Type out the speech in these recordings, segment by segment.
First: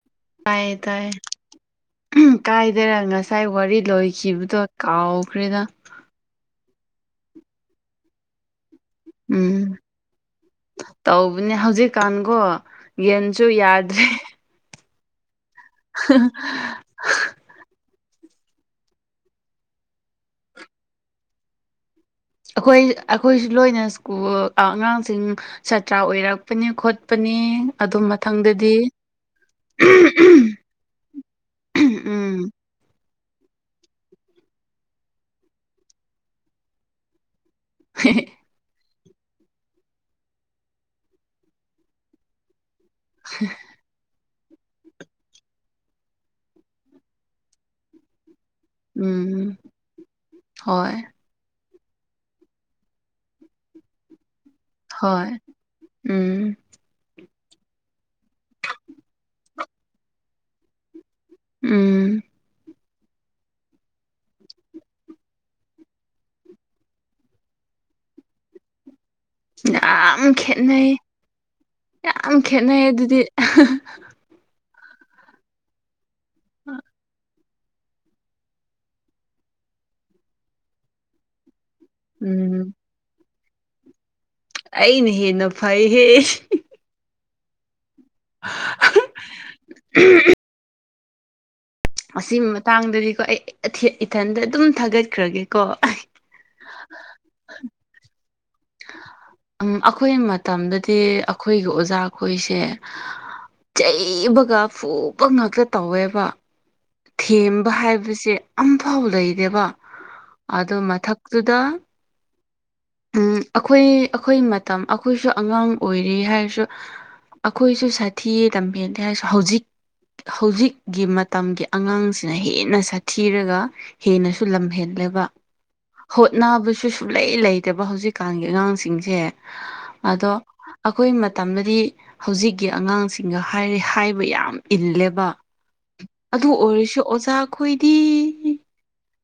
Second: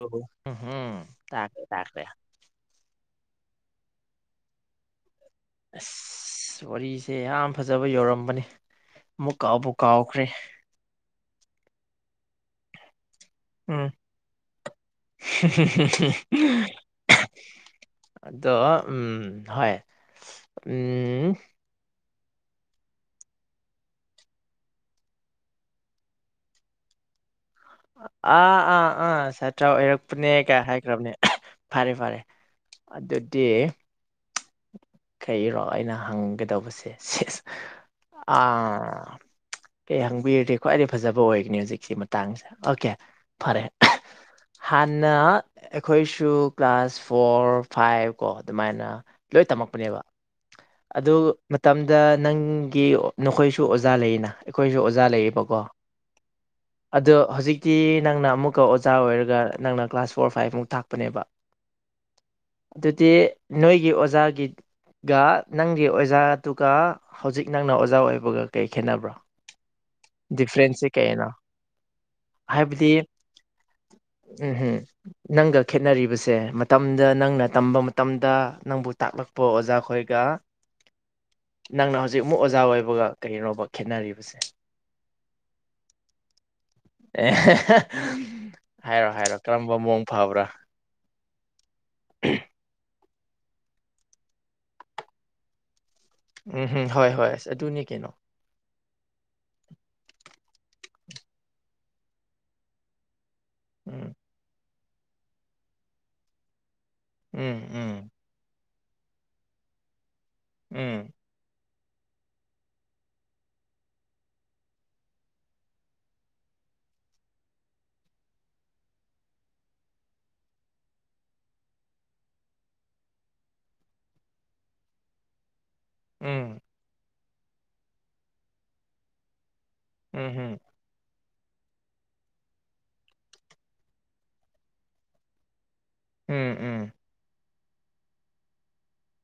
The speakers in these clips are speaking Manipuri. [unintelligible] ꯇꯥꯏꯌꯦ ꯎꯨꯍꯨ ꯇꯥꯏꯌꯦ ꯇꯥꯈ꯭ꯔꯦ ꯇꯥꯈ꯭ꯔꯦ ꯎꯝ ꯀꯥꯏꯗꯔ ꯉꯁꯥꯏ ꯋꯥꯔꯤ ꯂꯣꯏꯈꯤꯕꯗꯣ ꯀꯥꯎꯈ꯭ꯔꯦꯗ ꯑꯁ ꯋꯥꯔꯤꯁꯦ ꯌꯥꯝ ꯐꯖꯕ ꯌꯧꯔꯝꯕꯅꯦ ꯑꯃꯨꯛ ꯀꯥꯎꯕꯨ ꯎꯝ ꯀꯥꯎꯈ꯭ꯔꯦ ꯇꯧꯕꯅꯦ ꯍꯧꯖꯤꯛꯀꯥꯟꯀꯣ ꯌꯦꯟꯁꯨ ꯌꯥꯗ꯭ꯔꯦ ꯍꯨ ꯍꯥ ꯍꯥ ꯍ ꯍ ꯍꯥꯍ ꯑꯗꯣ ꯎꯝ ꯍꯣꯏ ꯎꯝ ꯑꯩꯈꯣꯏ ꯑꯩꯈꯣꯏꯁꯨ ꯂꯣꯏꯅ ꯁ꯭ꯀꯨꯜ ꯑꯉꯥꯡꯁꯤꯡ ꯁꯥꯇ꯭ꯔ ꯑꯣꯏꯔꯛꯄꯅꯦ ꯈꯣꯠꯄꯅꯦ ꯑꯥ ꯑꯥ ꯑꯥ ꯁꯥꯇ꯭ꯔ ꯑꯣꯏꯔꯛꯄꯅꯦ ꯀꯥ ꯍꯥꯏꯈ꯭ꯔꯕꯅꯦ ꯐꯔꯦ ꯐꯔꯦ ꯎꯝ ꯑꯗꯨꯗꯤ ꯈꯩꯔꯣ ꯑꯩꯅ ꯍꯪꯒꯗꯧꯕꯁꯦ ꯁꯤꯁ ꯑ ꯑꯩ ꯍꯪꯕꯤꯔꯗꯤ ꯈ꯭ꯋꯥꯏꯗꯒꯤ ꯐꯖꯕ ꯑꯣꯏꯒꯅꯤ ꯍꯧꯖꯤꯛꯁꯤ ꯃꯥ ꯇꯥꯡꯁꯦ ꯑꯣꯀꯦ ꯐꯔꯦ ꯍꯥꯟꯅ ꯑꯩꯈꯣꯏꯁꯨ ꯀ꯭ꯂꯥꯁ ꯐꯣꯔ ꯐꯥꯏꯚ ꯀꯣ ꯑꯗꯨꯃꯥꯏꯅ ꯂꯣꯏ ꯎꯝ ꯇꯝꯃꯛꯄꯅꯦꯕ ꯍꯣꯏ ꯑꯗꯨ ꯑꯗꯨ ꯃꯇꯝꯗ ꯅꯪꯒꯤ ꯅꯈꯣꯏꯁꯨ ꯑꯣꯖꯥ ꯂꯩꯌꯦꯅ ꯑꯩꯈꯣꯏꯁꯨ ꯑꯣꯖꯥ ꯍꯣꯏ ꯂꯩꯌꯦꯕꯀꯣ ꯎꯝ ꯑꯗꯣ ꯍꯧꯖꯤꯛꯇꯤ ꯅꯪꯅ ꯑꯃꯨꯛꯀ ꯑꯣꯖꯥ ꯑꯣꯏꯔꯒ ꯅꯪꯅ ꯀ꯭ꯂꯥꯁ ꯐꯣꯔ ꯐꯥꯏꯚꯃꯨꯛ ꯇꯥꯛꯄꯅꯦꯕ ꯎꯝ ꯑꯗꯨꯗꯤ ꯅꯣꯏꯒꯤ ꯑꯣꯖꯥꯒꯤ ꯒ ꯅꯪꯒꯤ ꯑꯣꯖꯥꯗꯨꯒ ꯍꯧꯖꯤꯛ ꯅꯪꯅ ꯑꯣꯖꯥ ꯑꯣꯏꯕꯒ ꯀꯩ ꯈꯦꯠꯅꯕ꯭ꯔꯣ ꯌꯥꯝ ꯗꯤꯐ꯭ꯔꯦꯟꯁꯁꯦ ꯈꯦꯠꯅꯩ ꯀꯩꯅꯣ ꯌꯥꯝ ꯈꯦꯠꯅꯩ ꯑꯗꯨꯗꯤ ꯑꯍꯥꯍ ꯎꯝꯍꯨ ꯅꯪꯒ ꯈꯦꯠꯅꯔꯤꯕꯁꯦ ꯃꯇꯝꯗ ꯅꯪꯅ ꯇꯝꯕ ꯇꯝꯗ ꯅꯪꯕꯨ ꯇꯥꯛꯂꯛꯄ ꯑꯣꯖꯥꯈꯣꯏꯒ ꯅꯪꯅ ꯍꯧꯖꯤꯛ ꯑꯃꯨꯛ ꯑꯣꯖꯥ ꯎꯝ ꯑꯣꯏꯕꯒ ꯀꯔꯤꯔꯣꯕ ꯈꯦꯠꯅꯔꯤꯕꯁꯦ ꯑꯩꯅ ꯍꯦꯟꯅ ꯐꯩꯍꯦ ꯑꯦ ꯍꯦ ꯍꯦ ꯍꯥꯏꯔꯣ ꯍꯥꯏꯔꯣ ꯀꯔꯝꯕ ꯃꯑꯣꯡ ꯐꯕ꯭ꯔꯥ ꯑꯁꯤ ꯃꯇꯥꯡꯗꯗꯤꯀꯣ ꯑꯩ ꯏꯊꯟꯗ ꯑꯗꯨꯝ ꯊꯥꯒꯠꯈ꯭ꯔꯒꯦꯀꯣ ꯎꯝ ꯍꯨꯝ ꯍꯣꯏ ꯍꯣꯏ ꯑꯗꯨꯅꯤ ꯀꯩꯅꯣ ꯎꯝ ꯑꯩꯈꯣꯏ ꯃꯇꯝꯗꯗꯤ ꯑꯩꯈꯣꯏꯒꯤ ꯑꯣꯖꯥꯈꯣꯏꯁꯦ ꯎꯝ ꯆꯩꯕꯒ ꯐꯨꯕ ꯉꯥꯛꯇ ꯇꯧꯋꯦꯕ ꯎꯝ ꯊꯦꯝꯕ ꯎꯝ ꯍꯥꯏꯕꯁꯦ ꯑꯝꯐꯥꯎ ꯂꯩꯗꯦꯕ ꯑꯗꯨ ꯎꯝ ꯃꯊꯛꯇꯨꯗ ꯎꯝ ꯑꯈꯣꯏ ꯑꯈꯣꯏ ꯃꯇꯝ ꯑꯈꯣꯏꯁꯨ ꯑꯉꯥꯡ ꯑꯣꯏꯔꯤ ꯍꯥꯏꯔꯁꯨ ꯑꯈꯣꯏꯁꯨ ꯁꯥꯊꯤ ꯂꯝꯍꯦꯜꯂꯤ ꯍꯥꯏꯔꯁꯨ ꯍꯧꯖꯤꯛ ꯍꯧꯖꯤꯛꯀꯤ ꯃꯇꯝꯒꯤ ꯑꯉꯥꯡꯁꯤꯅ ꯍꯦꯟꯅ ꯁꯥꯊꯤꯔꯒ ꯍꯦꯟꯅꯁꯨ ꯂꯝ ꯍꯦꯟꯂꯦꯕ ꯎꯝ ꯍꯣꯠꯅꯕꯁꯨ ꯁꯨꯡꯂꯩ ꯂꯩꯇꯕ ꯍꯧꯖꯤꯛꯀꯥꯟꯒꯤ ꯑꯉꯥꯡꯁꯤꯡꯁꯦ ꯑꯗꯣ ꯎꯝ ꯑꯩꯈꯣꯏ ꯃꯇꯝꯗꯗꯤ ꯍꯧꯖꯤꯛꯀꯤ ꯑꯉꯥꯡꯁꯤꯡꯒ ꯍꯥꯏꯔꯦ ꯍꯥꯏꯕ ꯌꯥꯝ ꯏꯜꯂꯦꯕ ꯎꯝ ꯑꯗꯨ ꯎꯝ ꯎꯝ ꯑꯣꯏꯔꯁꯨ ꯑꯣꯖꯥ ꯈꯣꯏꯗꯤ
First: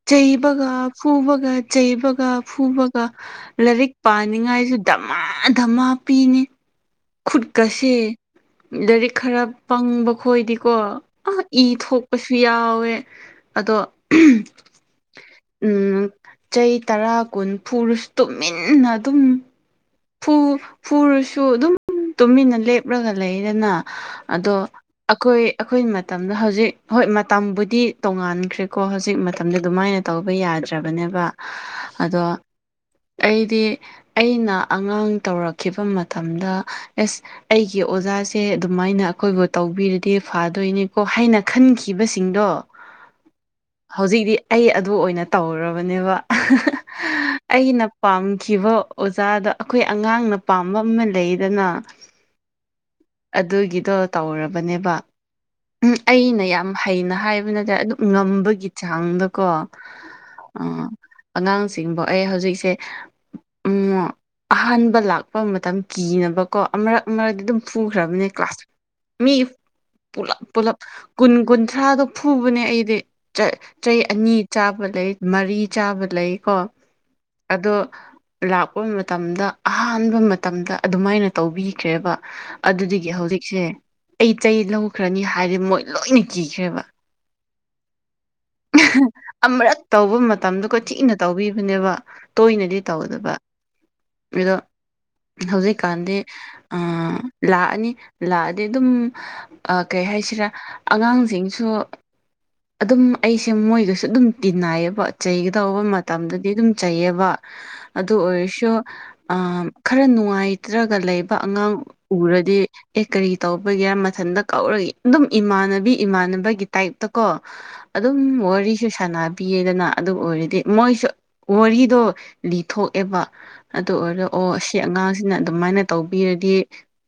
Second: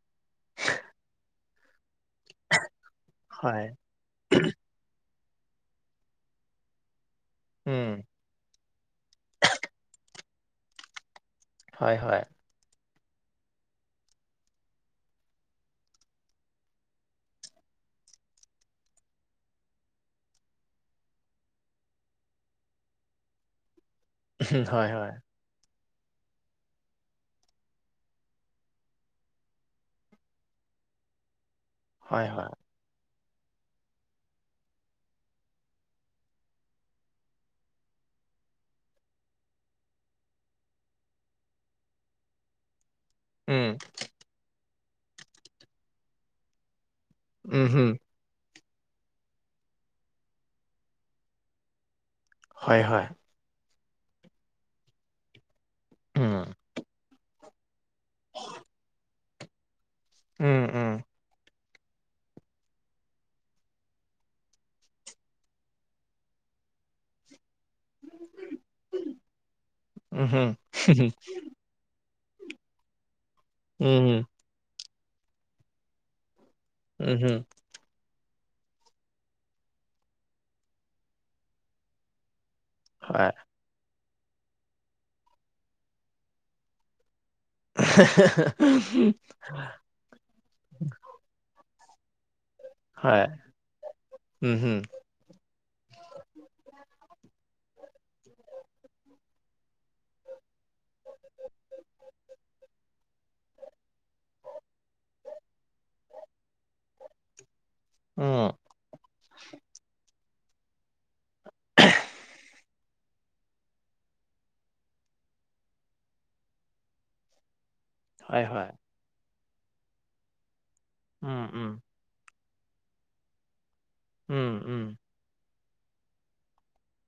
ꯆꯩꯕꯒ ꯐꯨꯕꯒ ꯆꯩꯕꯒ ꯐꯨꯕꯒ ꯍꯣꯏ ꯂꯥꯔꯤꯛ ꯄꯥꯅꯤꯡꯉꯥꯏꯖꯨ ꯙꯃꯥ ꯙꯃꯥ ꯄꯤꯅꯤ ꯈꯨꯠꯀꯁꯦ ꯎꯝ ꯂꯥꯏꯔꯤꯛ ꯈꯔ ꯄꯪꯕ ꯈꯣꯏꯗꯤꯀꯣ ꯏ ꯍꯣꯏ ꯍꯣꯏ ꯊꯣꯛꯄꯁꯨ ꯌꯥꯎꯋꯦ ꯑꯗꯣ ꯎꯝ ꯆꯩ ꯇꯔꯥ ꯀꯨꯟ ꯐꯨꯔꯁꯨ ꯇꯨꯃꯤꯟꯅ ꯑꯗꯨꯝ ꯐꯨ ꯐꯨꯔꯁꯨ ꯑꯗꯨꯝ ꯇꯨꯃꯤꯟꯅ ꯂꯦꯞꯔꯒ ꯂꯩꯗꯅ ꯑꯗꯣ ꯎꯝ ꯍꯣꯏ ꯍꯣꯏ ꯑꯈꯣꯏ ꯑꯈꯣꯏ ꯃꯇꯝꯗ ꯍꯧꯖꯤꯛ ꯍꯣꯏ ꯃꯇꯝꯕꯨꯗꯤ ꯇꯣꯡꯉꯥꯟꯈ꯭ꯔꯦꯀꯣ ꯍꯧꯖꯤꯛ ꯃꯇꯝꯗ ꯑꯗꯨꯃꯥꯏꯅ ꯇꯧꯕ ꯌꯥꯗ꯭ꯔꯕꯅꯦꯕ ꯑꯗꯣ ꯍꯣꯏ ꯍꯣꯏ ꯑꯩꯗꯤ ꯑꯩꯅ ꯑꯉꯥꯡ ꯇꯧꯔꯛꯈꯤꯕ ꯃꯇꯝꯗ ꯑꯦꯁ ꯑꯩꯒꯤ ꯑꯣꯖꯥꯁꯦ ꯑꯗꯨꯃꯥꯏꯅ ꯑꯩꯈꯣꯏꯕꯨ ꯇꯧꯕꯤꯔꯗꯤ ꯐꯥꯗꯣꯏꯅꯦꯀꯣ ꯍꯥꯏꯅ ꯈꯟꯈꯤꯕꯁꯤꯡꯗꯣ ꯎꯝ ꯍꯧꯖꯤꯛꯇꯤ ꯑꯩ ꯑꯗꯨ ꯑꯣꯏꯅ ꯇꯧꯔꯕꯅꯦꯕ ꯎꯝ ꯑꯩꯅ ꯍꯝ ꯄꯥꯝꯈꯤꯕ ꯑꯣꯖꯥꯗ ꯑꯈꯣꯏ ꯑꯉꯥꯡꯅ ꯄꯥꯝꯕ ꯑꯃ ꯂꯩꯗꯅ ꯍꯣꯏ ꯍꯣꯏ ꯑꯗꯨꯒꯤꯗꯣ ꯇꯧꯔꯕꯅꯦꯕ ꯎꯝ ꯑꯩꯅ ꯌꯥꯝ ꯍꯩꯅ ꯍꯥꯏꯕ ꯅꯠꯇꯦ ꯑꯗꯨ ꯉꯝꯕꯒꯤ ꯆꯥꯡꯗꯀꯣ ꯑ ꯎꯝ ꯎꯝ ꯑꯉꯥꯡ ꯆꯤꯡꯕꯣ ꯑꯩ ꯍꯧꯖꯤꯛꯁꯦ ꯎ ꯑꯍꯥꯟꯕ ꯂꯥꯛꯄ ꯃꯇꯝ ꯀꯤꯅꯕꯀꯣ ꯑꯃꯔꯛ ꯃꯔꯛꯇ ꯑꯗꯨꯝ ꯐꯨꯈ꯭ꯔꯕꯅꯦ ꯀ꯭ꯂꯥꯁ ꯃꯤ ꯄꯨꯂꯞ ꯎꯝꯍꯝ ꯄꯨꯂꯞ ꯀꯨꯟ ꯀꯨꯟꯊ꯭ꯔꯥꯗꯣ ꯐꯨꯕꯅꯦ ꯑꯩꯗꯤ ꯆꯩ ꯆꯩ ꯎꯝ ꯑꯅꯤ ꯆꯥꯕ ꯂꯩ ꯃꯔꯤ ꯆꯥꯕ ꯂꯩꯀꯣ ꯎꯝ ꯍꯨꯝ ꯑꯗꯣ ꯂꯥꯛꯄ ꯃꯠ ꯃꯇꯝꯗ ꯑꯍꯥꯟꯕ ꯃꯇꯝꯗ ꯑꯗꯨꯃꯥꯏꯅ ꯇꯧꯕꯤꯈ꯭ꯔꯦꯕ ꯑꯗꯨꯗꯒꯤ ꯍꯣꯏ ꯍꯧꯖꯤꯛꯁꯦ ꯑꯩ ꯆꯩ ꯂꯧꯈ꯭ꯔꯅꯤ ꯍꯥꯏꯗꯤ ꯃꯣꯏ ꯂꯣꯏꯅ ꯀꯤꯈ꯭ꯔꯦꯕ [unintelligible] ꯑꯃꯔꯛ ꯇꯧꯕ ꯃꯇꯝꯗꯨꯒ ꯊꯤꯅ ꯇꯧꯕꯤꯕꯅꯦꯕ ꯇꯣꯏꯅꯗꯤ ꯍꯣꯏ ꯇꯧꯗꯕ ꯃꯤꯗꯣ ꯎꯝꯍꯝ ꯍꯧꯖꯤꯛꯀꯥꯟꯗꯤ ꯑ ꯂꯥꯛꯑꯅꯤ ꯂꯥꯛꯑꯗꯤ ꯑꯗꯨꯝ ꯑ ꯀꯩ ꯍꯥꯏꯁꯤꯔꯥ ꯑꯉꯥꯡꯁꯤꯡꯁꯨ ꯑꯗꯨꯝ ꯑꯩꯁꯦ ꯃꯣꯏꯒꯁꯨ ꯑꯗꯨꯝ ꯇꯤꯟꯅꯥꯏꯌꯦꯕ ꯆꯩꯒꯗꯧꯕ ꯃꯇꯝꯗꯗꯤ ꯑꯗꯨꯝ ꯆꯩꯌꯦꯕ ꯑꯗꯨ ꯎꯝ ꯑꯣꯏꯔꯁꯨ ꯈꯔ ꯅꯨꯡꯉꯥꯏꯇ꯭ꯔꯒ ꯂꯩꯕ ꯑꯉꯥꯡ ꯎꯔꯗꯤ ꯑꯦ ꯀꯔꯤ ꯇꯧꯕꯒꯤꯔꯥ ꯃꯊꯟꯇ ꯀꯧꯔꯒ ꯑꯗꯨꯝ ꯏꯃꯥꯟꯅꯕꯤ ꯏꯃꯥꯟꯅꯕꯒꯤ ꯇꯥꯏꯞꯇ ꯀꯣ [inaudible] ꯑꯗꯨꯝ ꯍꯣꯏ ꯋꯥꯔꯤꯁꯨ ꯁꯥꯟꯅꯕꯤꯌꯦꯗꯅ ꯑꯗꯨꯝ ꯑꯣꯏꯔꯗꯤ ꯃꯣꯏꯁꯨ ꯎꯝ ꯎꯝ ꯋꯥꯔꯤꯗꯣ ꯂꯤꯊꯣꯛꯑꯦꯕ ꯑꯗꯨ ꯑꯣꯏꯔꯒ ꯑꯣ ꯎꯝ ꯁꯤ ꯎꯝ ꯑꯉꯥꯡ ꯁꯤꯅ ꯑꯗꯨꯃꯥꯏꯅ ꯇꯧꯕꯤꯔꯗꯤ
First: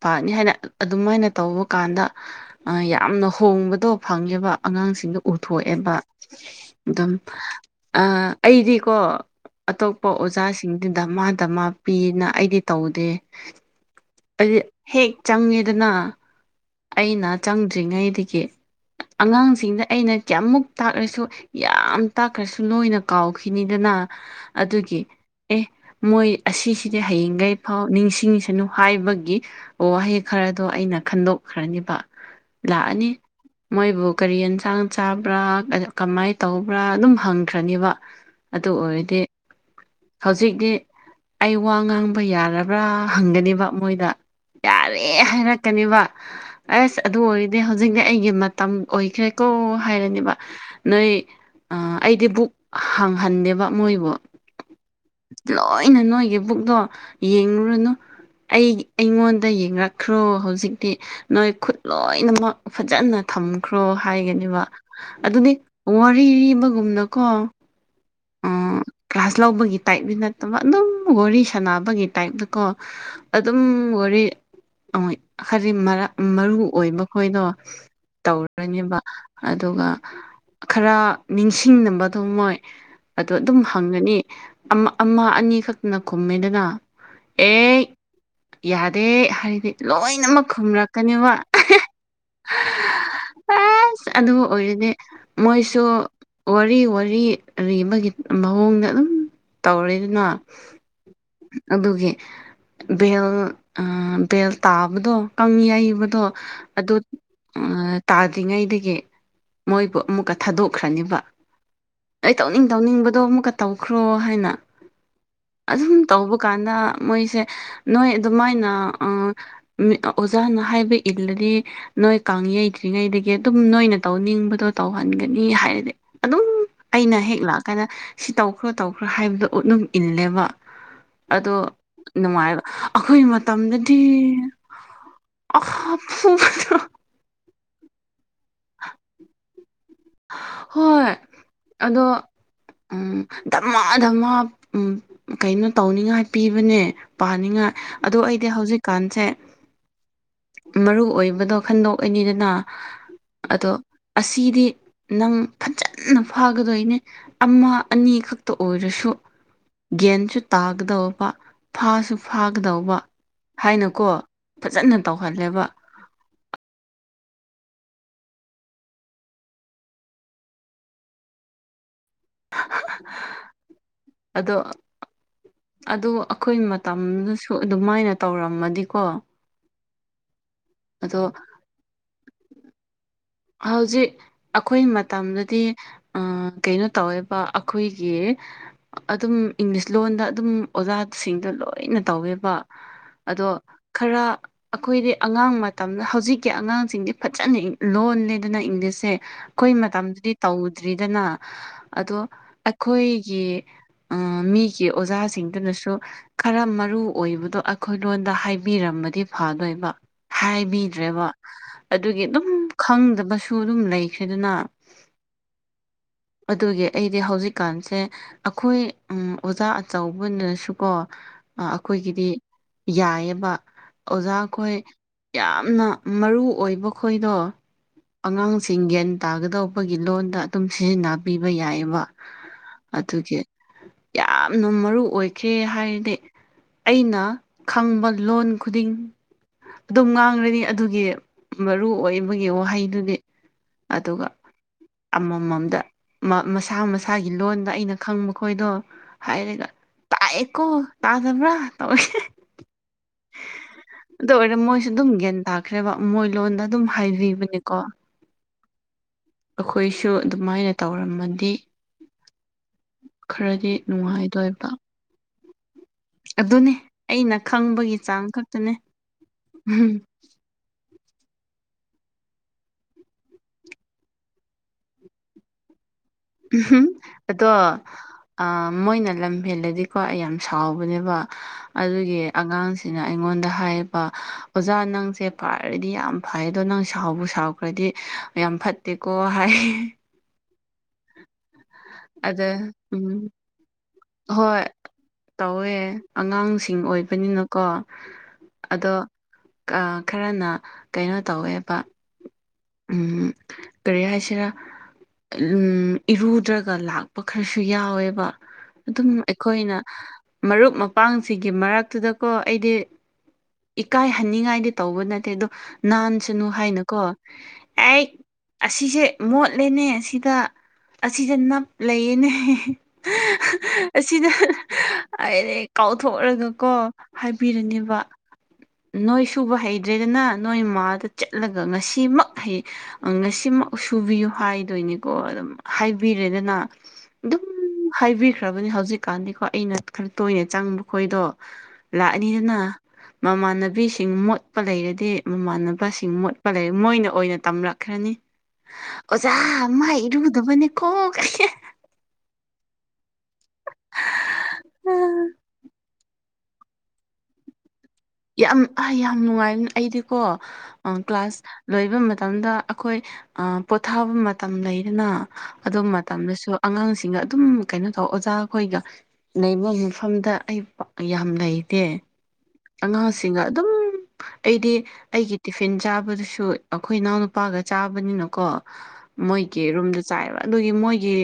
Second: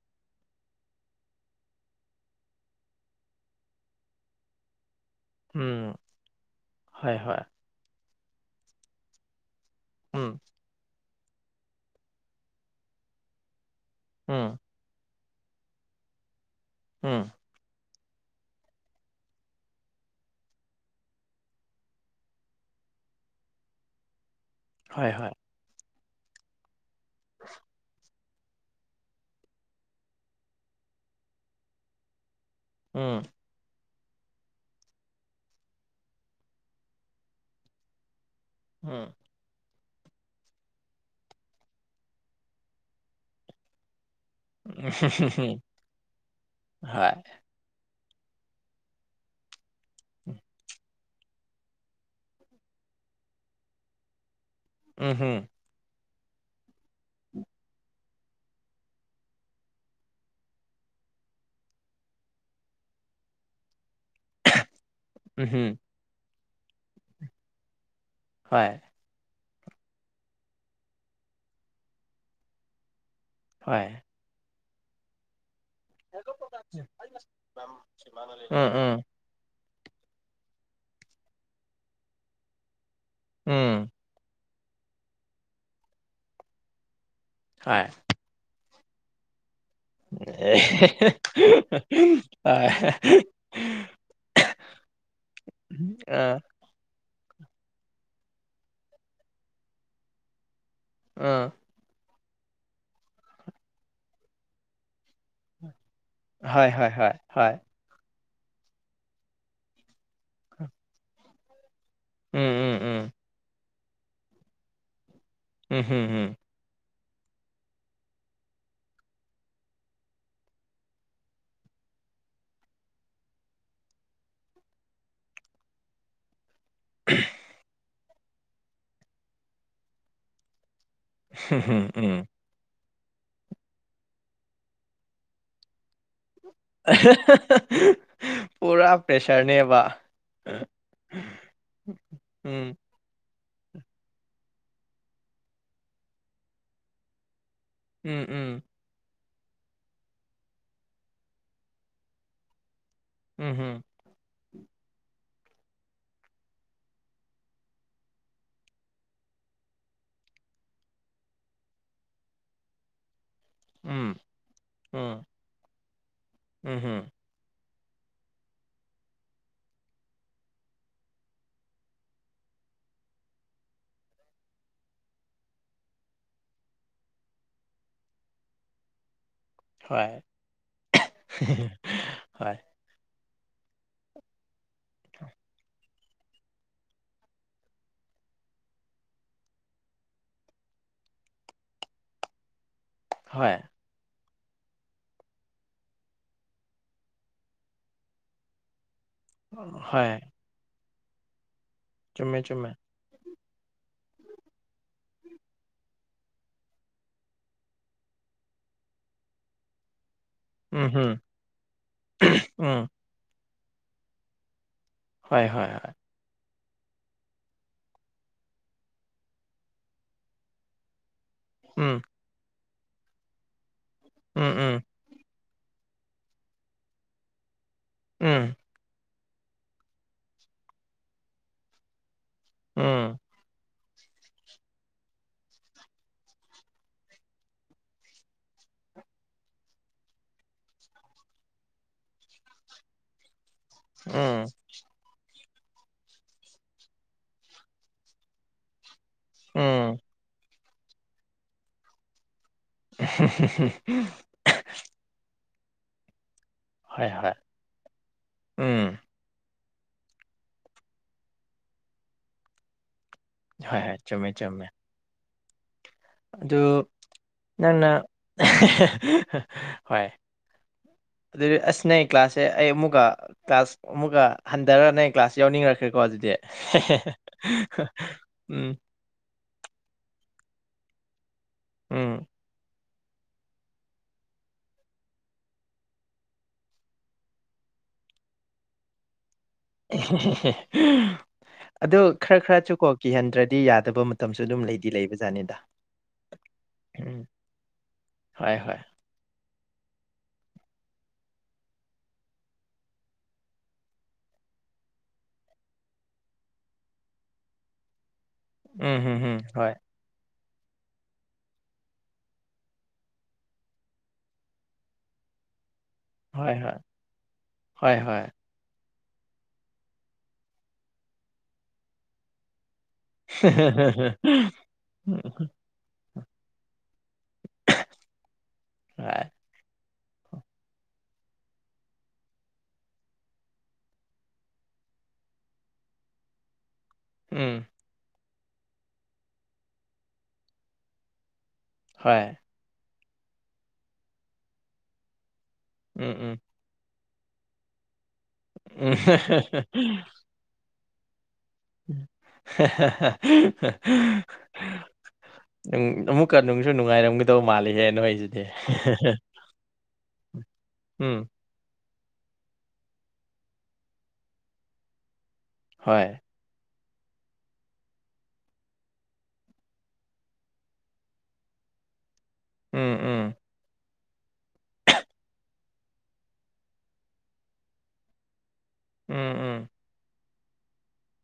ꯄꯅꯤ ꯍꯥꯏꯅ ꯑꯗꯨꯃꯥꯏꯅ ꯇꯧꯕ ꯀꯥꯟꯗ ꯑ ꯌꯥꯝꯅ ꯍꯣꯡꯕꯗꯣ ꯐꯪꯉꯦꯕ ꯑꯉꯥꯡꯁꯤꯡꯗ ꯎ ꯊꯣꯛꯑꯦꯕ ꯎꯝ ꯑꯗꯨꯝ ꯍꯣꯏ ꯍꯣꯏ ꯑ ꯑꯩꯗꯤꯀꯣ ꯑꯇꯣꯞꯄ ꯎꯝ ꯑꯣꯖꯥꯁꯤꯡꯗꯤ ꯙꯃꯥ ꯙꯃꯥ ꯄꯤꯅ ꯑꯩꯗꯤ ꯇꯧꯗꯦ ꯎꯝ ꯑꯩꯗꯤ ꯍꯦꯛ ꯆꯪꯉꯦꯗꯅ ꯑꯩꯅ ꯎꯝ ꯆꯪꯗ꯭ꯔꯤꯉꯩꯗꯒꯤ ꯑꯉꯥꯡꯁꯤꯡꯗ ꯑꯩꯅ ꯀ꯭ꯌꯥꯃꯨꯛ ꯇꯥꯛꯔꯁꯨ ꯌꯥꯝ ꯇꯥꯛꯈ꯭ꯔꯁꯨ ꯂꯣꯏꯅ ꯀꯥꯎꯈꯤꯅꯤꯗꯅ ꯑꯗꯨꯒꯤ ꯍꯣꯏ ꯍꯣꯏ ꯑꯦ ꯃꯣꯏ ꯑꯁꯤꯁꯤꯗꯤ ꯍꯌꯦꯡꯒꯩ ꯐꯥꯎ ꯅꯤꯡꯁꯤꯡꯁꯅꯨ ꯍꯥꯏꯕꯒꯤ ꯋꯥꯍꯩ ꯈꯔꯗꯣ ꯑꯩꯅ ꯈꯟꯗꯣꯛꯈ꯭ꯔꯅꯤꯕ ꯂꯥꯛꯑꯅꯤ ꯃꯣꯏꯕꯨ ꯀꯔꯤ ꯌꯦꯟꯁꯥꯡ ꯆꯥꯕ꯭ꯔꯥ [unintelligible] ꯀꯃꯥꯏ ꯇꯧꯕ꯭ꯔꯥ ꯑꯗꯨꯝ ꯍꯪꯈ꯭ꯔꯅꯤꯕ ꯑꯗꯨ ꯑꯣꯏꯔꯗꯤ ꯍꯧꯖꯤꯛꯇꯤ ꯑꯩ ꯋꯥ ꯉꯥꯡꯕ ꯌꯥꯔꯕ꯭ꯔꯥ ꯍꯪꯒꯅꯤꯕ ꯃꯣꯏꯗ ꯌꯥꯔꯦ ꯍꯥꯏꯔꯛꯀꯅꯦꯕ ꯑꯁ ꯑꯗꯨ ꯑꯣꯏ ꯗꯤ ꯍꯧꯖꯤꯛꯇꯤ ꯑꯩꯒꯤ ꯃꯇꯝ ꯑꯣꯏꯈ꯭ꯔꯦꯀꯣ ꯍꯥꯏꯔꯅꯤꯕ ꯅꯣꯏ ꯑꯥ ꯑꯩꯗꯤ ꯕꯨꯛ ꯍꯥꯡꯍꯟꯗꯦꯕ ꯃꯣꯏꯕꯨ ꯂꯣꯏꯅ ꯅꯣꯏꯒꯤ ꯕꯨꯛꯇꯣ ꯌꯦꯡꯉꯨꯔꯅꯨ ꯑꯩ ꯑꯩꯉꯣꯟꯗ ꯌꯦꯡꯔꯛꯈ꯭ꯔꯣ ꯍꯧꯖꯤꯛꯇꯤ ꯅꯣꯏ ꯈꯨꯠ ꯂꯣꯏꯅꯃꯛ ꯐꯖꯅ ꯊꯝꯈ꯭ꯔꯣ ꯍꯥꯏꯒꯅꯤꯕ ꯑꯗꯨꯗꯤ ꯋꯥꯔꯤ ꯂꯤꯕꯒꯨꯝꯅꯀꯣ ꯍꯣꯏ ꯎꯝ ꯀ꯭ꯂꯥꯁ ꯂꯧꯕꯒꯤ ꯇꯥꯏꯞꯗꯤ ꯅꯠꯇꯕ ꯑꯗꯨꯝ ꯋꯥꯔꯤ ꯁꯥꯟꯅꯕꯒꯤ ꯇꯥꯏꯞꯇꯀꯣ ꯑꯗꯨꯝ ꯋꯥꯔꯤ [unintelligible] ꯍꯥꯏꯗꯤ ꯃꯔꯥ ꯃꯔꯨ ꯑꯣꯏꯕ ꯈꯣꯏꯗꯣ ꯇꯧꯔꯅꯤꯕ ꯑꯗꯨꯒ ꯈꯔ ꯅꯤꯡꯁꯤꯡꯅꯕꯗꯨ ꯃꯣꯏ ꯑꯗꯨ ꯑꯗꯨꯝ ꯍꯪꯔꯅꯤ ꯑꯃ ꯑꯃ ꯑꯅꯤ ꯈꯛꯇꯅ ꯈꯨꯝꯃꯦꯗꯅ ꯑꯦ ꯍꯣꯏ ꯌꯥꯗꯦ ꯍꯥꯢꯗꯤ [unintelligible] ꯑꯁ ꯑꯗꯨ ꯑꯣꯏꯔꯗꯤ ꯃꯣꯏꯁꯨ ꯋꯥꯔꯤ ꯋꯥꯔꯤ ꯂꯤꯕꯒꯤ ꯃꯑꯣꯡꯗ ꯑꯗꯨꯝ ꯇꯧꯔꯦꯗꯅ ꯑꯥ ꯑꯗꯨꯒꯤ ꯕꯦꯜ ꯑꯥ ꯕꯦꯜ ꯇꯥꯕꯗꯣ ꯀꯪ ꯌꯩꯕꯗꯣ ꯑꯗꯨ ꯑ ꯇꯥꯗ꯭ꯔꯤꯉꯩꯗꯒꯤ ꯃꯣꯏꯕꯨ ꯑꯃꯨꯛꯀ ꯊꯥꯗꯣꯛꯈ꯭ꯔꯅꯤꯕ ꯅꯣꯏ ꯇꯧꯅꯤꯡ ꯕ ꯇꯧꯈ꯭ꯔꯣ ꯍꯥꯏꯅ ꯑꯗꯨꯝ ꯇꯧꯕ ꯀꯥꯟꯅ ꯃꯣꯏꯁꯦ ꯅꯣꯏ ꯑꯗꯨꯃꯥꯏꯅ ꯑꯥ [unintelligible] ꯑꯣꯖꯥꯅ ꯍꯥꯏꯕ ꯏꯜꯂꯗꯤ ꯅꯣꯏ ꯀꯥꯡ ꯌꯩꯗ꯭ꯔꯤꯉꯩꯗꯒꯤ ꯑꯗꯨꯝ ꯅꯣꯏꯅ ꯇꯧꯅꯤꯡꯕꯗꯣ ꯇꯧꯍꯟꯒꯅꯤ ꯍꯥꯏꯔꯗꯤ ꯑꯗꯨꯝ ꯑꯩꯅ ꯍꯦꯛ ꯂꯥꯛꯑꯀꯥꯟꯗ ꯁꯤ ꯇꯧꯈ꯭ꯔꯣ ꯇꯧꯈ꯭ꯔꯣ ꯍꯥꯏꯕꯗꯣ ꯎꯠꯅꯨꯝ ꯏꯜꯂꯦꯕ ꯑꯗꯣ ꯅꯨꯡꯉꯥꯏꯕ ꯑꯈꯣꯏ ꯃꯇꯝꯗꯗꯤ [unintelligible] [unintelligible] ꯄꯨꯔꯥ ꯄ꯭ꯔꯦꯁꯔꯅꯦꯕ ꯍꯣꯏ ꯑꯗꯣ ꯎꯝ ꯙꯃꯥ ꯙꯃꯥ ꯎꯝ ꯀꯩꯅꯣ ꯇꯧꯅꯤꯡꯉꯥꯏ ꯄꯤꯕꯅꯦ ꯄꯥꯅꯤꯡꯉꯥꯏ ꯑꯗꯣ ꯑꯩꯗꯤ ꯍꯧꯖꯤꯛ ꯀꯥꯟꯁꯦ ꯃꯔꯨ ꯑꯣꯏꯕꯗꯣ ꯈꯟꯗꯣꯛꯑꯅꯤꯗꯅ ꯑꯗꯣ ꯑꯁꯤꯗꯤ ꯅꯪ ꯐꯠꯖꯟꯅ ꯐꯥꯒꯗꯣꯏꯅꯦ ꯑꯃ ꯑꯅꯤ ꯈꯛꯇ ꯑꯣꯏꯔꯁꯨ ꯒ꯭ꯌꯟꯁꯨ ꯇꯥꯒꯗꯧꯕ ꯐꯥꯁꯨ ꯐꯥꯒꯗꯧꯕ ꯍꯥꯏꯅꯀꯣ ꯐꯖꯟꯅ ꯇꯧꯍꯜꯂꯦꯕ ꯎꯝ [unintelligible] [inaudible] ꯑꯗꯣ ꯑꯥ ꯑꯗꯨ ꯑꯈꯣꯏ ꯃꯇꯝꯗꯨꯁꯨ ꯑꯗꯨꯃꯥꯏꯅ ꯇꯧꯔꯝꯃꯗꯤꯀꯣ ꯍꯣꯏ ꯑꯗꯣ ꯍꯣꯏ ꯍꯧꯖꯤꯛ ꯑꯈꯣꯏ ꯃꯇꯝꯗꯗꯤ ꯑ ꯀꯩꯅꯣ ꯇꯧꯋꯦꯕ ꯑꯈꯣꯏꯒꯤ ꯑꯗꯨꯝ ꯏꯪꯂꯤꯁ ꯂꯣꯟꯗ ꯑꯗꯨꯝ ꯑꯣꯖꯥꯠꯁꯤꯡꯗꯣ ꯂꯣꯏꯅ ꯇꯧꯋꯦꯕ ꯑꯗꯣ ꯈꯔ ꯑꯈꯣꯏꯗꯤ ꯑꯉꯥꯡ ꯃꯇꯝꯗ ꯍꯧꯖꯤꯛꯀꯤ ꯑꯉꯥꯡꯁꯤꯡꯗꯤ ꯐꯖꯅ ꯏ ꯂꯣꯟ ꯑꯦꯗꯅ ꯏꯪꯂꯤꯁꯁꯦ ꯑꯈꯣꯏ ꯃꯇꯝꯗꯨꯗꯤ ꯇꯧꯗ꯭ꯔꯤꯗꯅ ꯑꯗꯣ ꯑꯩꯈꯣꯏꯒꯤ ꯎꯝ ꯃꯤꯒꯤ ꯑꯣꯖꯥꯁꯤꯡꯗꯨꯅꯁꯨ ꯈꯔ ꯃꯔꯨ ꯑꯣꯏꯕꯗꯣ ꯑꯈꯣꯏ ꯂꯣꯟꯗ ꯍꯥꯏꯕꯤꯔꯃꯗꯤ ꯐꯗꯣꯏꯕ ꯍꯥꯏꯕꯤꯗ꯭ꯔꯦꯕ ꯑꯗꯨꯒꯤ ꯑꯗꯨꯝ ꯈꯪꯗꯕꯁꯨ ꯑꯗꯨꯝ ꯂꯩꯈ꯭ꯔꯦꯗꯅ ꯍꯣꯏ ꯍꯣꯏ ꯍꯣꯏ ꯑꯗꯨꯒꯤ ꯑꯩꯗꯤ ꯍꯧꯖꯤꯛꯀꯥꯟꯁꯦ ꯑꯈꯣꯏ ꯎꯝ ꯑꯣꯖꯥ ꯑꯆꯧꯕꯅꯁꯨꯀꯣ ꯑ ꯑꯈꯣꯏꯒꯤꯗꯤ ꯌꯥꯏꯌꯦꯕ ꯑꯣꯖꯥ ꯈꯣꯏ ꯌꯥꯝꯅ ꯃꯔꯨ ꯑꯣꯏꯕ ꯈꯣꯏꯗꯣ ꯑꯉꯥꯡꯁꯤ ꯏꯪꯒ꯭ꯌꯥꯟ ꯇꯥꯒꯗꯧꯕꯒꯤ ꯂꯣꯟꯗ ꯑꯗꯨꯝ ꯁꯤꯖꯤꯟꯅꯄꯤꯕ ꯌꯥꯏꯌꯦꯕ ꯑꯗꯨꯒꯤ ꯌꯥꯝꯅ ꯃꯔꯨ ꯑꯣꯏꯈ꯭ꯔꯦ ꯍꯥꯏꯔꯗꯤ ꯑꯩꯅ ꯈꯪꯕ ꯂꯣꯟ ꯈꯨꯗꯤꯡ ꯑꯗꯨꯝ ꯉꯥꯡꯔꯅꯤ ꯑꯗꯨꯒꯤ ꯃꯔꯨ ꯑꯣꯏꯕꯒꯤ ꯋꯥꯍꯩꯗꯨꯗꯤ ꯑꯗꯨꯒ ꯑꯃꯃꯝ ꯗ ꯃ ꯃꯁꯥ ꯃꯁꯥꯒꯤ ꯂꯣꯟꯗ ꯑꯩꯅ ꯈꯪꯕ ꯈꯣꯏꯗꯣ ꯍꯥꯏꯔꯒ ꯇꯥꯛꯏ ꯀꯣ ꯇꯥꯗꯕ꯭ꯔꯥ ꯇꯧꯑꯦ ꯑꯗꯨ ꯑꯣꯏꯔ ꯃꯣꯏꯁꯨ ꯑꯗꯨꯝ ꯒ꯭ꯌꯥꯟ ꯇꯥꯈ꯭ꯔꯦꯕ ꯃꯣꯏ ꯂꯣꯟꯗ ꯑꯗꯨꯝ ꯍꯥꯏꯕꯤꯕꯅꯤꯀꯣ ꯎꯝ ꯑꯈꯣꯏꯁꯨ ꯑꯗꯨꯃꯥꯏꯅ ꯇꯧꯔꯝꯃꯗꯤ ꯈꯔꯗꯤ ꯆꯨꯝꯃꯦ ꯅꯨꯡꯉꯥꯏꯗꯣꯏꯕ ꯑꯗꯨ ꯑꯗꯨꯅꯦ ꯑꯩꯅ ꯅꯪꯅ ꯈꯪꯕꯒꯤ ꯆꯥꯡ ꯈꯛꯇꯅꯦ ꯎꯝ ꯍꯣꯏ ꯑꯗꯨꯗꯤ ꯑꯁ ꯅꯣꯢ ꯀ꯭ꯂꯥꯁꯁꯦ ꯑꯩ ꯑꯃꯨꯛꯀ ꯀ꯭ꯂꯥꯁ ꯑꯃꯨꯛꯒ ꯍꯟꯗꯔ ꯅꯩ ꯀ꯭ꯂꯥꯁ ꯌꯥꯎꯅꯤꯡꯉꯛꯈ꯭ꯔꯦꯀꯣ ꯑꯗꯨꯗꯤ ꯎꯝꯍꯨꯝ ꯑꯗꯣ ꯑꯥ ꯎꯝ ꯃꯣꯏꯅ ꯂꯝ ꯍꯦꯜꯂꯗꯤꯀꯣ ꯑꯩ ꯌꯥꯝ ꯁꯥꯎꯕꯅꯦꯕ ꯑꯗꯨꯒꯤ ꯎꯝ ꯑꯉꯥꯡꯁꯤꯅ ꯑꯩꯉꯣꯟꯗ ꯍꯥꯏꯌꯦꯕ ꯑꯣꯖꯥ ꯅꯪꯁꯦ ꯐꯔꯗꯤ ꯌꯥꯝ ꯐꯩ ꯑꯗꯣ ꯅꯪ ꯁꯥꯎꯕꯨ ꯁꯥꯎ ꯈ꯭ꯔꯗꯤ ꯌꯥꯝ ꯐꯠꯇꯦꯀꯣ ꯍꯥꯏ [unintelligible] ꯑꯗꯣ ꯈꯔ ꯑꯗ ꯈꯔꯆꯨ ꯀꯣ ꯎꯝ ꯀꯤꯍꯟꯗ꯭ꯔꯗꯤ ꯌꯥꯗꯕ ꯃꯇꯝꯁꯨ ꯑꯗꯨꯝ ꯍꯣꯏ ꯂꯩꯗꯤ ꯂꯩꯕ ꯖꯥꯠꯅꯤꯗ ꯇꯧꯋꯦ ꯑꯉꯥꯡꯁꯤꯡ ꯑꯣꯏꯕꯅꯤꯅꯀꯣ ꯍꯣꯢ ꯍꯣꯏ ꯀꯑꯥ ꯈꯔꯅ ꯀꯩꯅꯣ ꯇꯧꯋꯦꯕ ꯎꯝ ꯀꯔꯤ ꯍꯥꯏꯁꯤꯔꯥ ꯑꯎꯝ ꯏꯔꯨꯗ꯭ꯔꯒ ꯂꯥꯛꯄ ꯈꯔꯁꯨ ꯌꯥꯎꯋꯦꯕ ꯎꯝ ꯑꯗꯨꯝ ꯍꯝ ꯍꯝ ꯍꯣꯏ ꯑꯩꯈꯣꯏꯅ ꯃꯔꯨꯞ ꯃꯄꯥꯡꯁꯤꯒꯤ ꯃꯔꯛꯇꯨꯗꯀꯣ ꯑꯩꯗꯤ ꯏꯀꯥꯏꯍꯟꯅꯤꯡꯉꯥꯏꯗꯤ ꯇꯧꯕ ꯅꯠꯇꯦ ꯑꯗꯣ ꯅꯥꯟꯁꯅꯨ ꯍꯣꯏ ꯍꯣꯏ ꯍꯥꯏꯅꯀꯣ ꯍꯣꯏ ꯑꯩ ꯍꯣꯏ ꯑꯁꯤꯁꯦ ꯃꯣꯠꯂꯦꯅꯦ ꯑꯁꯤꯗ ꯑꯁꯤꯗ ꯅꯞ ꯂꯩꯌꯦꯅꯦ ꯑꯁꯤꯗ ꯍꯥꯏꯔꯦꯛ ꯀꯥꯎꯊꯣꯛꯔꯒꯀꯣ ꯍꯥꯏꯕꯤꯔꯅꯤꯕ ꯅꯣꯏ ꯁꯨꯕ ꯍꯩꯗ꯭ꯔꯦꯗꯅ ꯅꯣꯏ ꯃꯥꯗ ꯆꯠꯂꯒ ꯉꯁꯤꯃꯛ ꯉꯁꯤꯃꯛ ꯁꯨꯕꯤꯌꯨ ꯍꯥꯏꯗꯣꯏꯅꯤꯀꯣ ꯑꯗꯨꯝ ꯍꯥꯏꯕꯤꯔꯦꯗꯅ ꯑꯗꯨꯝ ꯍꯥꯏꯕꯤꯈ꯭ꯔꯕꯅꯦ ꯍꯧꯖꯤꯛꯀꯥꯟꯗꯤꯀꯣ ꯑꯩꯅ ꯈꯔ ꯇꯣꯏꯅꯦ ꯆꯪꯕ ꯈꯣꯏꯗꯣ ꯂꯥꯛꯑꯅꯤꯗꯅ ꯃꯃꯥꯟꯅꯕꯤꯁꯤꯡ ꯃꯣꯠꯄ ꯂꯩꯔꯗꯤ ꯃꯃꯥꯟꯅꯕꯁꯤꯡ ꯎꯝ. ꯃꯣꯠꯄ ꯃꯣꯏꯅ ꯑꯣꯏꯅ ꯇꯝꯔꯛꯈ꯭ꯔꯅꯤ ꯑꯣꯖꯥ ꯃꯥꯢ ꯏꯔꯨ ꯇꯕꯅꯦꯈꯣ ꯀꯥꯢ [unintelligible] ꯅꯪ ꯑꯃꯨꯛ ꯀ ꯅꯨꯡꯁꯨ ꯅꯨꯡꯉꯥꯏꯔꯝꯒꯗꯧ ꯃꯥꯜꯂꯤꯍꯦ ꯅꯣꯏꯖꯤ ꯌꯥꯝ ꯑ ꯌꯥꯝ ꯅꯨꯡꯉꯥꯏꯅ ꯑꯩꯗꯤꯀꯣ ꯑ ꯎꯝ ꯀ꯭ꯂꯥꯁ ꯂꯣꯏꯕ ꯃꯇꯝꯗ ꯑꯈꯣꯏ ꯑ ꯄꯣꯊꯥꯕ ꯃꯇꯝ ꯂꯩꯗꯅ ꯑꯗꯨ ꯍꯣꯏ ꯃꯇꯝꯗꯁꯨ ꯑꯉꯥꯡꯁꯤꯡꯒ ꯑꯗꯨꯝ ꯀꯩꯅꯣ ꯇꯧ ꯑꯣꯖꯥꯈꯣꯏꯒ ꯂꯩꯕ ꯃꯐꯝꯗ ꯑꯩ ꯌꯥꯝ ꯂꯩꯇꯦ ꯎꯝ ꯑꯉꯥꯡꯁꯤꯡꯒ ꯑꯗꯨꯝ ꯑꯩꯗꯤ ꯑꯩꯒꯤ ꯇꯤꯐꯤꯟ ꯆꯥꯕꯗꯁꯨ ꯑꯈꯣꯏ ꯏꯅꯥꯎꯅꯨꯄꯥꯒ ꯆꯥꯕꯅꯤꯅꯀꯣ ꯎꯝ ꯎꯝ ꯎꯝ ꯃꯣꯏꯒꯤ ꯔꯨꯝꯗ ꯆꯥꯏꯕ ꯑꯗꯨꯒꯤ ꯃꯣꯏꯒꯤ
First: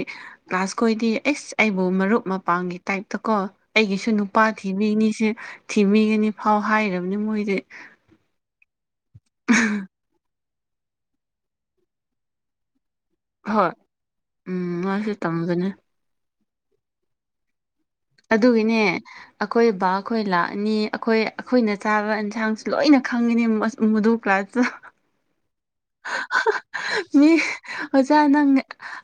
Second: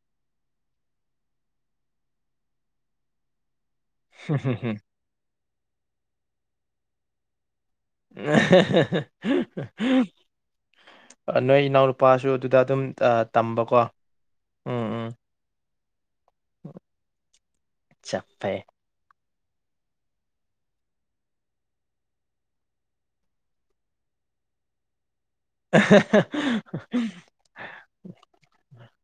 ꯀ꯭ꯂꯥꯁ ꯈꯣꯏꯗꯤ ꯏꯁ ꯑꯩꯕꯨ ꯃꯔꯨꯞ ꯃꯄꯥꯡꯒꯤ ꯇꯥꯏꯞꯇ ꯀꯣ ꯑꯩꯒꯤꯁꯨ ꯅꯨꯄꯥ ꯊꯤꯕꯤꯅꯤꯁꯦ ꯊꯤꯕꯤꯒꯅꯤ ꯐꯥꯎ ꯍꯥꯏꯔꯕꯅꯦ ꯃꯣꯏꯗꯤ [unintelligible] ꯅꯣꯏ ꯏꯅꯥꯎꯅꯨꯄꯥꯁꯨ ꯑꯗꯨꯗ ꯑꯗꯨꯝ ꯑ ꯍꯣꯏ ꯇꯝꯕꯀꯣ ꯎꯝ ꯎꯝ ꯇꯝꯕꯅꯦ ꯆꯞ ꯐꯩ ꯑꯗꯨꯒꯤꯅꯦ ꯑꯈꯣꯏ ꯕꯥ ꯈꯣꯏ ꯂꯥꯛꯑꯅꯤ ꯑꯈꯣꯏ ꯑꯈꯣꯏꯅ ꯆꯥꯕ ꯌꯦꯟꯁꯥꯡꯁꯨ ꯂꯣꯏꯅ ꯈꯪꯒꯅꯤ ꯃꯁ ꯃꯗꯨ ꯀ꯭ꯂꯥꯁꯇꯣ ꯑꯍꯥꯍꯥꯍꯥ ꯍꯥ ꯃꯤ ꯑꯣꯖꯥ ꯅꯪ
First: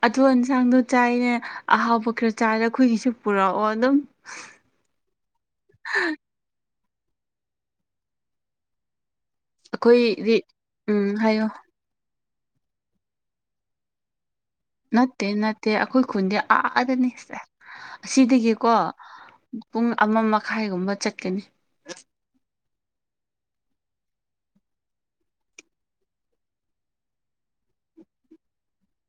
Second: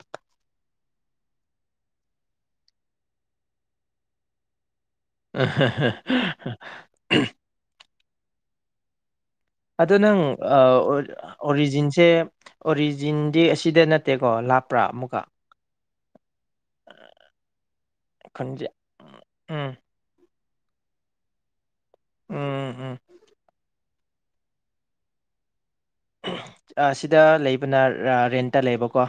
ꯑꯗꯨ ꯏꯟꯁꯥꯡꯗꯣ ꯆꯥꯏꯌꯦ ꯑꯍꯥꯎꯕ ꯈꯔ ꯆꯥꯏꯔ ꯑꯩꯈꯣꯏꯒꯤꯁꯨ ꯄꯨꯔꯛꯑꯣ ꯑꯗꯨꯝ [unintelligible] ꯑꯗꯣ ꯅꯪ ꯑꯩꯈꯣꯏꯗꯤ ꯑ ꯎꯝ ꯍꯥꯏꯌꯣ ꯑꯣꯔꯤꯖꯤꯟꯁꯦ ꯑꯣꯔꯤꯖꯤꯟꯗꯤ ꯑꯁꯤꯗ ꯅꯠꯇꯦꯀꯣ ꯂꯥꯞ ꯅꯠꯇꯦ ꯅꯠꯇꯦ ꯑꯈꯣꯏ ꯈꯨꯟꯗꯤ ꯑꯥꯗꯅꯤ ꯁꯦ ꯈꯟꯖꯦ ꯑꯁꯤꯗꯒꯤꯀꯣ ꯎꯝ ꯄꯨꯡ ꯑꯃ ꯃꯈꯥꯏꯒꯨꯝꯕ ꯆꯠꯀꯅꯤ ꯎꯝ ꯎꯝ ꯎꯝ ꯑ ꯁꯤꯗ ꯂꯩꯕꯅ ꯔ ꯔꯦꯟꯇ ꯂꯩꯕꯀꯣ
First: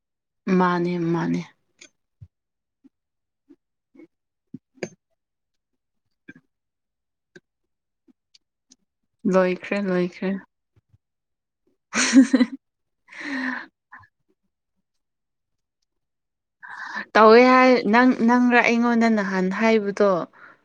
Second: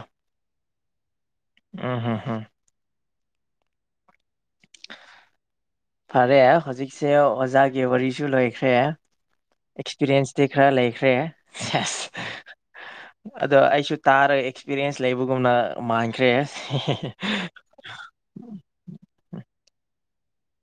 ꯃꯥꯅꯦ ꯃꯥꯅꯦ ꯎꯝ ꯍꯝꯍꯝ ꯐꯔꯦ ꯍꯧꯖꯤꯛꯁꯦ ꯑꯣꯖꯥꯒꯤ ꯋꯥꯔꯤꯁꯨ ꯂꯣꯏꯈ꯭ꯔꯦ ꯂꯣꯏꯈ꯭ꯔꯦ ꯂꯣꯏꯈ꯭ꯔꯦ ꯑꯦꯛꯁꯄꯤꯔꯤꯌꯦꯟꯁꯇꯤ ꯈꯔ ꯂꯩꯈ꯭ꯔꯦ ꯁꯦꯁ [unintelligible] ꯑꯗꯣ ꯑꯩꯁꯨ ꯇꯥꯔꯒ ꯑꯦꯛꯁꯄꯤꯔꯤꯌꯦꯟꯁ ꯂꯩꯕꯒꯨꯝꯅ ꯃꯥꯟꯈ꯭ꯔꯦ ꯇꯧꯋꯦ ꯍꯥꯏ ꯅꯪ ꯅꯪꯔ ꯑꯩꯉꯣꯟꯗ ꯅꯍꯥꯟ ꯍꯥꯏꯕꯗꯣ